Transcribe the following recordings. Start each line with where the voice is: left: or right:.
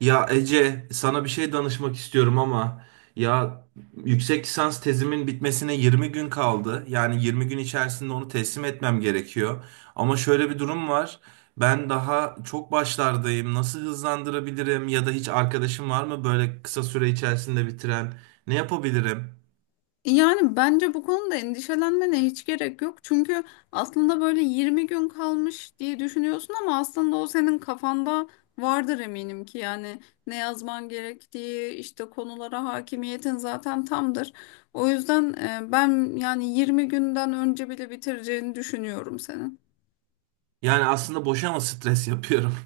right: Ya Ece, sana bir şey danışmak istiyorum ama ya yüksek lisans tezimin bitmesine 20 gün kaldı. Yani 20 gün içerisinde onu teslim etmem gerekiyor. Ama şöyle bir durum var. Ben daha çok başlardayım. Nasıl hızlandırabilirim ya da hiç arkadaşım var mı böyle kısa süre içerisinde bitiren? Ne yapabilirim?
left: Yani bence bu konuda endişelenmene hiç gerek yok. Çünkü aslında böyle 20 gün kalmış diye düşünüyorsun, ama aslında o senin kafanda vardır eminim ki yani ne yazman gerektiği işte, konulara hakimiyetin zaten tamdır. O yüzden ben yani 20 günden önce bile bitireceğini düşünüyorum senin.
right: Yani aslında boşa mı stres yapıyorum?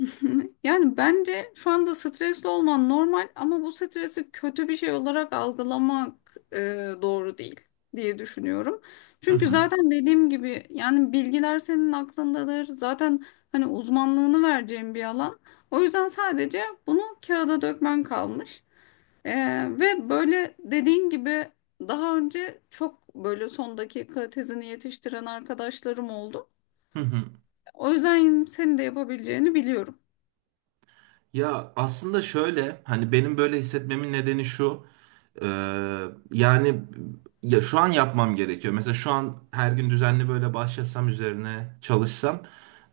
left: Yani bence şu anda stresli olman normal, ama bu stresi kötü bir şey olarak algılamak doğru değil diye düşünüyorum.
right: Hı
left: Çünkü
right: hı.
left: zaten dediğim gibi yani bilgiler senin aklındadır. Zaten hani uzmanlığını vereceğin bir alan. O yüzden sadece bunu kağıda dökmen kalmış. E, Ve böyle dediğin gibi daha önce çok böyle son dakika tezini yetiştiren arkadaşlarım oldu.
right: Hı hı.
left: O yüzden senin de yapabileceğini biliyorum.
right: Ya aslında şöyle hani benim böyle hissetmemin nedeni şu, e, yani ya şu an yapmam gerekiyor. Mesela şu an her gün düzenli böyle başlasam üzerine çalışsam,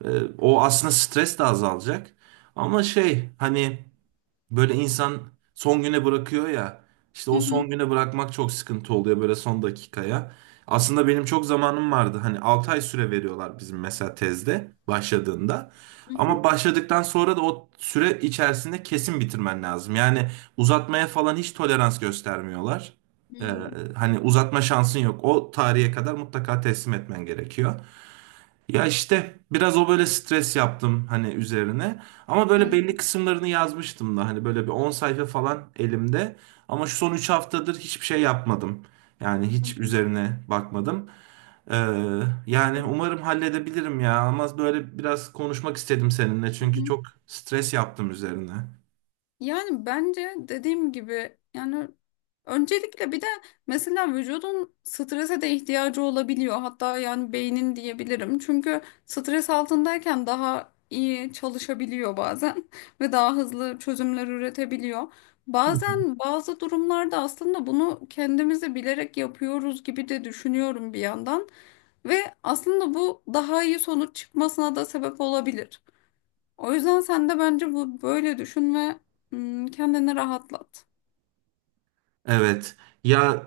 right: e, o aslında stres de azalacak. Ama şey hani böyle insan son güne bırakıyor ya. İşte
left: Hı
right: o
left: hı.
right: son güne bırakmak çok sıkıntı oluyor, böyle son dakikaya. Aslında benim çok zamanım vardı. Hani 6 ay süre veriyorlar bizim mesela tezde başladığında. Ama başladıktan sonra da o süre içerisinde kesin bitirmen lazım. Yani uzatmaya falan hiç tolerans göstermiyorlar. Ee,
left: Hmm,
right: hani uzatma şansın yok. O tarihe kadar mutlaka teslim etmen gerekiyor. Ya işte biraz o böyle stres yaptım hani üzerine. Ama böyle belli
left: anladım.
right: kısımlarını yazmıştım da hani böyle bir 10 sayfa falan elimde. Ama şu son 3 haftadır hiçbir şey yapmadım. Yani
left: Hı
right: hiç
left: hı.
right: üzerine bakmadım. Ee, yani umarım halledebilirim ya. Ama böyle biraz konuşmak istedim seninle
left: Hı
right: çünkü
left: hı.
right: çok stres yaptım üzerine.
left: Yani bence dediğim gibi yani öncelikle bir de mesela vücudun strese de ihtiyacı olabiliyor. Hatta yani beynin diyebilirim. Çünkü stres altındayken daha iyi çalışabiliyor bazen ve daha hızlı çözümler üretebiliyor.
right: Hı.
left: Bazen bazı durumlarda aslında bunu kendimizi bilerek yapıyoruz gibi de düşünüyorum bir yandan, ve aslında bu daha iyi sonuç çıkmasına da sebep olabilir. O yüzden sen de bence bu böyle düşün ve hmm, kendini rahatlat.
right: Evet. Ya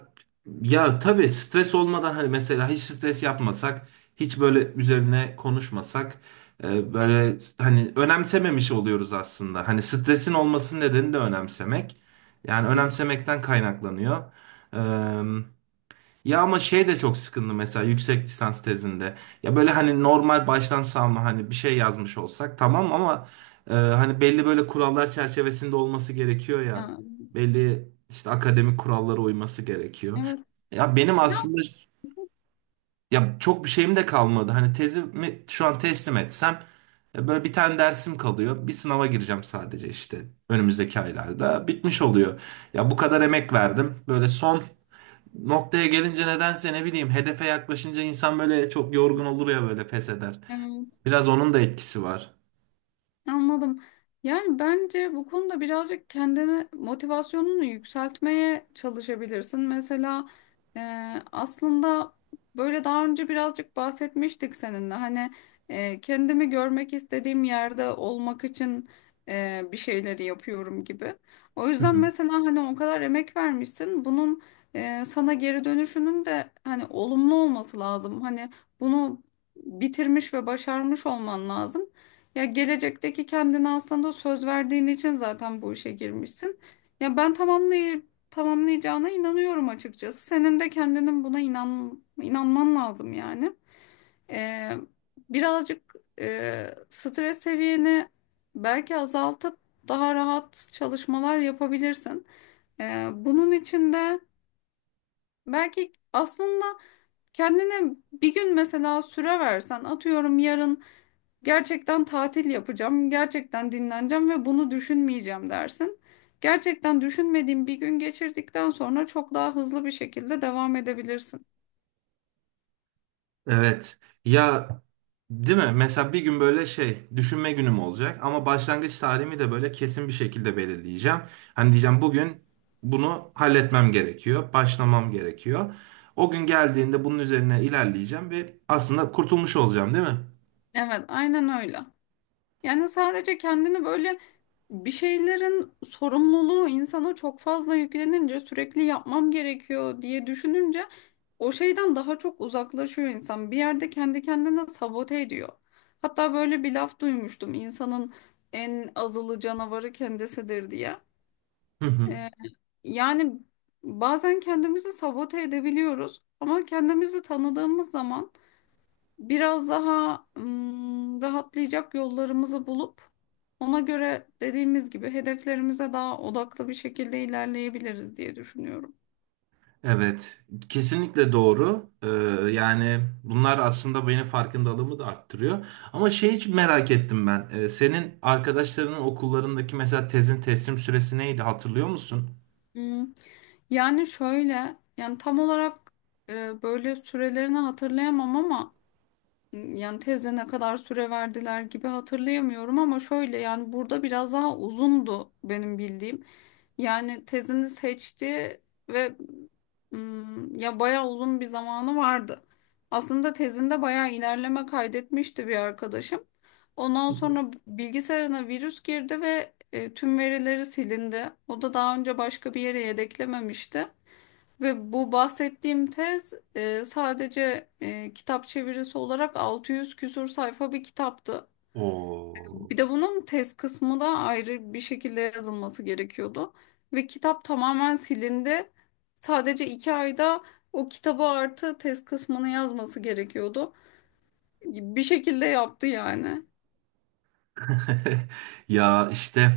right: ya tabii stres olmadan hani mesela hiç stres yapmasak, hiç böyle üzerine konuşmasak, böyle hani önemsememiş oluyoruz aslında. Hani stresin olmasının nedeni de önemsemek. Yani önemsemekten kaynaklanıyor. Ya ama şey de çok sıkıntı mesela yüksek lisans tezinde. Ya böyle hani normal baştan savma hani bir şey yazmış olsak tamam, ama hani belli böyle kurallar çerçevesinde olması gerekiyor ya.
left: Ya,
right: Belli işte akademik kurallara uyması gerekiyor.
left: evet.
right: Ya benim aslında ya çok bir şeyim de kalmadı. Hani tezimi şu an teslim etsem, böyle bir tane dersim kalıyor. Bir sınava gireceğim sadece işte önümüzdeki aylarda. Bitmiş oluyor. Ya bu kadar emek verdim. Böyle son noktaya gelince nedense, ne bileyim, hedefe yaklaşınca insan böyle çok yorgun olur ya, böyle pes eder.
left: Ya.
right: Biraz onun da etkisi var.
left: Anladım. Yani bence bu konuda birazcık kendini, motivasyonunu yükseltmeye çalışabilirsin. Mesela e, aslında böyle daha önce birazcık bahsetmiştik seninle. Hani kendimi görmek istediğim yerde olmak için bir şeyleri yapıyorum gibi. O
right: Hı
left: yüzden
right: hı.
left: mesela hani o kadar emek vermişsin. Bunun sana geri dönüşünün de hani olumlu olması lazım. Hani bunu bitirmiş ve başarmış olman lazım. Ya gelecekteki kendine aslında söz verdiğin için zaten bu işe girmişsin. Ya ben tamamlay tamamlayacağına inanıyorum açıkçası. Senin de kendinin buna inanman lazım yani. Ee, Birazcık stres seviyeni belki azaltıp daha rahat çalışmalar yapabilirsin. Bunun için de belki aslında kendine bir gün mesela süre versen, atıyorum yarın gerçekten tatil yapacağım, gerçekten dinleneceğim ve bunu düşünmeyeceğim dersin. Gerçekten düşünmediğin bir gün geçirdikten sonra çok daha hızlı bir şekilde devam edebilirsin.
right: Evet. Ya, değil mi? Mesela bir gün böyle şey düşünme günüm olacak ama başlangıç tarihimi de böyle kesin bir şekilde belirleyeceğim. Hani diyeceğim bugün bunu halletmem gerekiyor, başlamam gerekiyor. O gün geldiğinde bunun üzerine ilerleyeceğim ve aslında kurtulmuş olacağım, değil mi?
left: Evet, aynen öyle. Yani sadece kendini böyle, bir şeylerin sorumluluğu insana çok fazla yüklenince sürekli yapmam gerekiyor diye düşününce o şeyden daha çok uzaklaşıyor insan. Bir yerde kendi kendine sabote ediyor. Hatta böyle bir laf duymuştum, insanın en azılı canavarı kendisidir diye.
right: Hı hı.
left: Ee, Yani bazen kendimizi sabote edebiliyoruz, ama kendimizi tanıdığımız zaman biraz daha rahatlayacak yollarımızı bulup ona göre dediğimiz gibi hedeflerimize daha odaklı bir şekilde ilerleyebiliriz diye düşünüyorum.
right: Evet, kesinlikle doğru. Yani bunlar aslında benim farkındalığımı da arttırıyor. Ama şey, hiç merak ettim ben. Senin arkadaşlarının okullarındaki mesela tezin teslim süresi neydi, hatırlıyor musun?
left: Hmm. Yani şöyle, yani tam olarak böyle sürelerini hatırlayamam, ama yani teze ne kadar süre verdiler gibi hatırlayamıyorum, ama şöyle yani burada biraz daha uzundu benim bildiğim. Yani tezini seçti ve mm, ya bayağı uzun bir zamanı vardı. Aslında tezinde bayağı ilerleme kaydetmişti bir arkadaşım. Ondan sonra bilgisayarına virüs girdi ve tüm verileri silindi. O da daha önce başka bir yere yedeklememişti. Ve bu bahsettiğim tez sadece kitap çevirisi olarak 600 küsur sayfa bir kitaptı.
right: Oo.
left: Bir de bunun tez kısmı da ayrı bir şekilde yazılması gerekiyordu. Ve kitap tamamen silindi. Sadece 2 ayda o kitabı artı tez kısmını yazması gerekiyordu. Bir şekilde yaptı yani.
right: Ya işte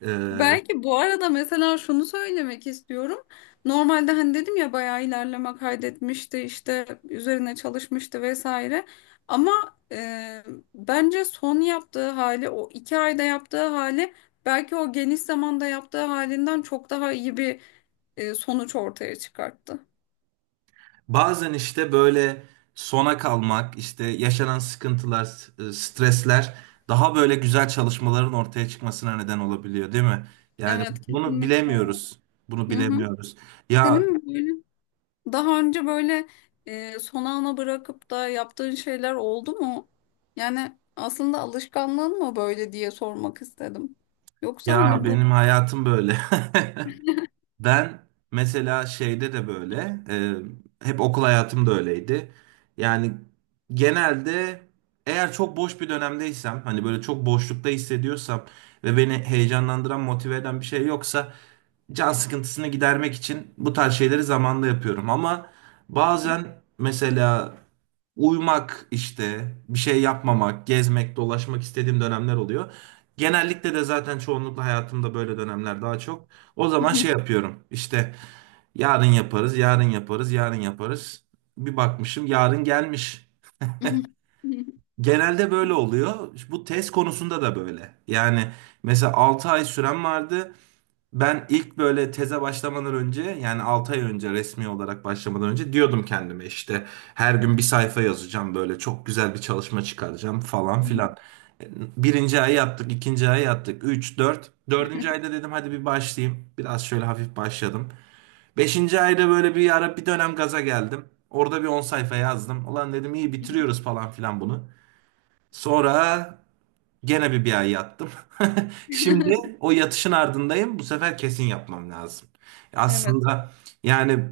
right: e,
left: Belki bu arada mesela şunu söylemek istiyorum. Normalde hani dedim ya, bayağı ilerleme kaydetmişti, işte üzerine çalışmıştı vesaire. Ama e, bence son yaptığı hali, o 2 ayda yaptığı hali, belki o geniş zamanda yaptığı halinden çok daha iyi bir sonuç ortaya çıkarttı.
right: bazen işte böyle sona kalmak, işte yaşanan sıkıntılar, stresler daha böyle güzel çalışmaların ortaya çıkmasına neden olabiliyor, değil mi? Yani
left: Evet,
right: bunu
left: kesinlikle.
right: bilemiyoruz. Bunu
left: Hı hı.
right: bilemiyoruz. Ya
left: Senin mi böyle? Daha önce böyle son ana bırakıp da yaptığın şeyler oldu mu? Yani aslında alışkanlığın mı böyle diye sormak istedim. Yoksa
right: ya
left: hani bu...
right: benim hayatım böyle. Ben mesela şeyde de böyle, hep okul hayatım da öyleydi. Yani genelde eğer çok boş bir dönemdeysem, hani böyle çok boşlukta hissediyorsam ve beni heyecanlandıran, motive eden bir şey yoksa can sıkıntısını gidermek için bu tarz şeyleri zamanla yapıyorum. Ama bazen mesela uyumak işte, bir şey yapmamak, gezmek, dolaşmak istediğim dönemler oluyor. Genellikle de zaten çoğunlukla hayatımda böyle dönemler daha çok. O zaman şey yapıyorum. İşte yarın yaparız, yarın yaparız, yarın yaparız. Bir bakmışım yarın gelmiş. Genelde böyle oluyor. Bu test konusunda da böyle. Yani mesela 6 ay süren vardı. Ben ilk böyle teze başlamadan önce, yani 6 ay önce resmi olarak başlamadan önce diyordum kendime, işte her gün bir sayfa yazacağım, böyle çok güzel bir çalışma çıkaracağım falan filan. Birinci ay yaptık, ikinci ay yaptık, 3 4 dördüncü ayda dedim hadi bir başlayayım. Biraz şöyle hafif başladım. Beşinci ayda böyle bir ara bir dönem gaza geldim. Orada bir 10 sayfa yazdım. Ulan dedim iyi bitiriyoruz falan filan bunu. Sonra gene bir ay yattım. Şimdi o yatışın ardındayım. Bu sefer kesin yapmam lazım. Aslında yani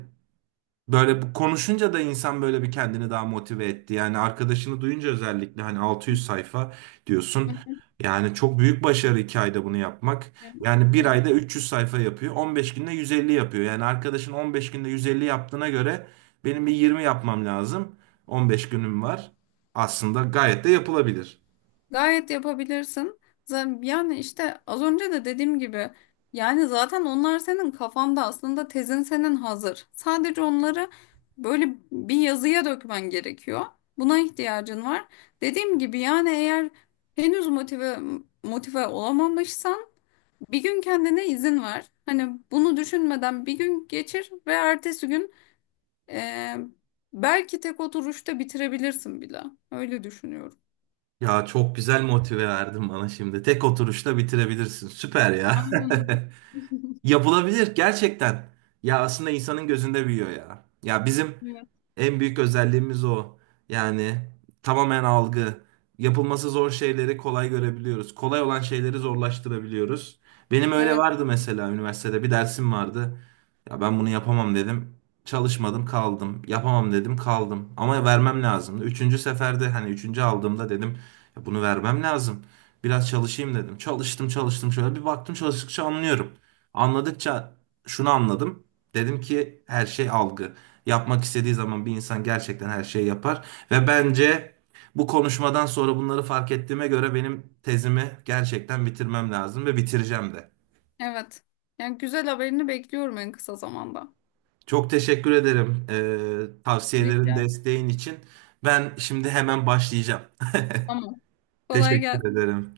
right: böyle bu konuşunca da insan böyle bir kendini daha motive etti. Yani arkadaşını duyunca, özellikle hani 600 sayfa diyorsun.
left: Evet.
right: Yani çok büyük başarı 2 ayda bunu yapmak. Yani bir ayda 300 sayfa yapıyor. 15 günde 150 yapıyor. Yani arkadaşın 15 günde 150 yaptığına göre benim bir 20 yapmam lazım. 15 günüm var. Aslında gayet de yapılabilir.
left: Gayet yapabilirsin. Yani işte az önce de dediğim gibi yani zaten onlar senin kafanda, aslında tezin senin hazır. Sadece onları böyle bir yazıya dökmen gerekiyor. Buna ihtiyacın var. Dediğim gibi yani, eğer henüz motive olamamışsan bir gün kendine izin ver. Hani bunu düşünmeden bir gün geçir ve ertesi gün eee, belki tek oturuşta bitirebilirsin bile. Öyle düşünüyorum.
right: Ya çok güzel motive verdin bana şimdi. Tek oturuşta bitirebilirsin. Süper ya.
left: Aynen.
right: Yapılabilir gerçekten. Ya aslında insanın gözünde büyüyor ya. Ya bizim en büyük özelliğimiz o. Yani tamamen algı. Yapılması zor şeyleri kolay görebiliyoruz. Kolay olan şeyleri zorlaştırabiliyoruz. Benim öyle
left: Evet,
right: vardı, mesela üniversitede bir dersim vardı. Ya ben bunu yapamam dedim. Çalışmadım kaldım. Yapamam dedim, kaldım. Ama vermem lazımdı. Üçüncü seferde, hani üçüncü aldığımda dedim ya bunu vermem lazım. Biraz çalışayım dedim. Çalıştım çalıştım, şöyle bir baktım, çalıştıkça anlıyorum. Anladıkça şunu anladım. Dedim ki her şey algı. Yapmak istediği zaman bir insan gerçekten her şeyi yapar. Ve bence bu konuşmadan sonra bunları fark ettiğime göre benim tezimi gerçekten bitirmem lazım ve bitireceğim de.
left: evet. Yani güzel haberini bekliyorum en kısa zamanda.
right: Çok teşekkür ederim
left: Evet,
right: tavsiyelerin,
left: yani.
right: desteğin için. Ben şimdi hemen başlayacağım.
left: Tamam. Kolay
right: Teşekkür
left: gelsin.
right: ederim.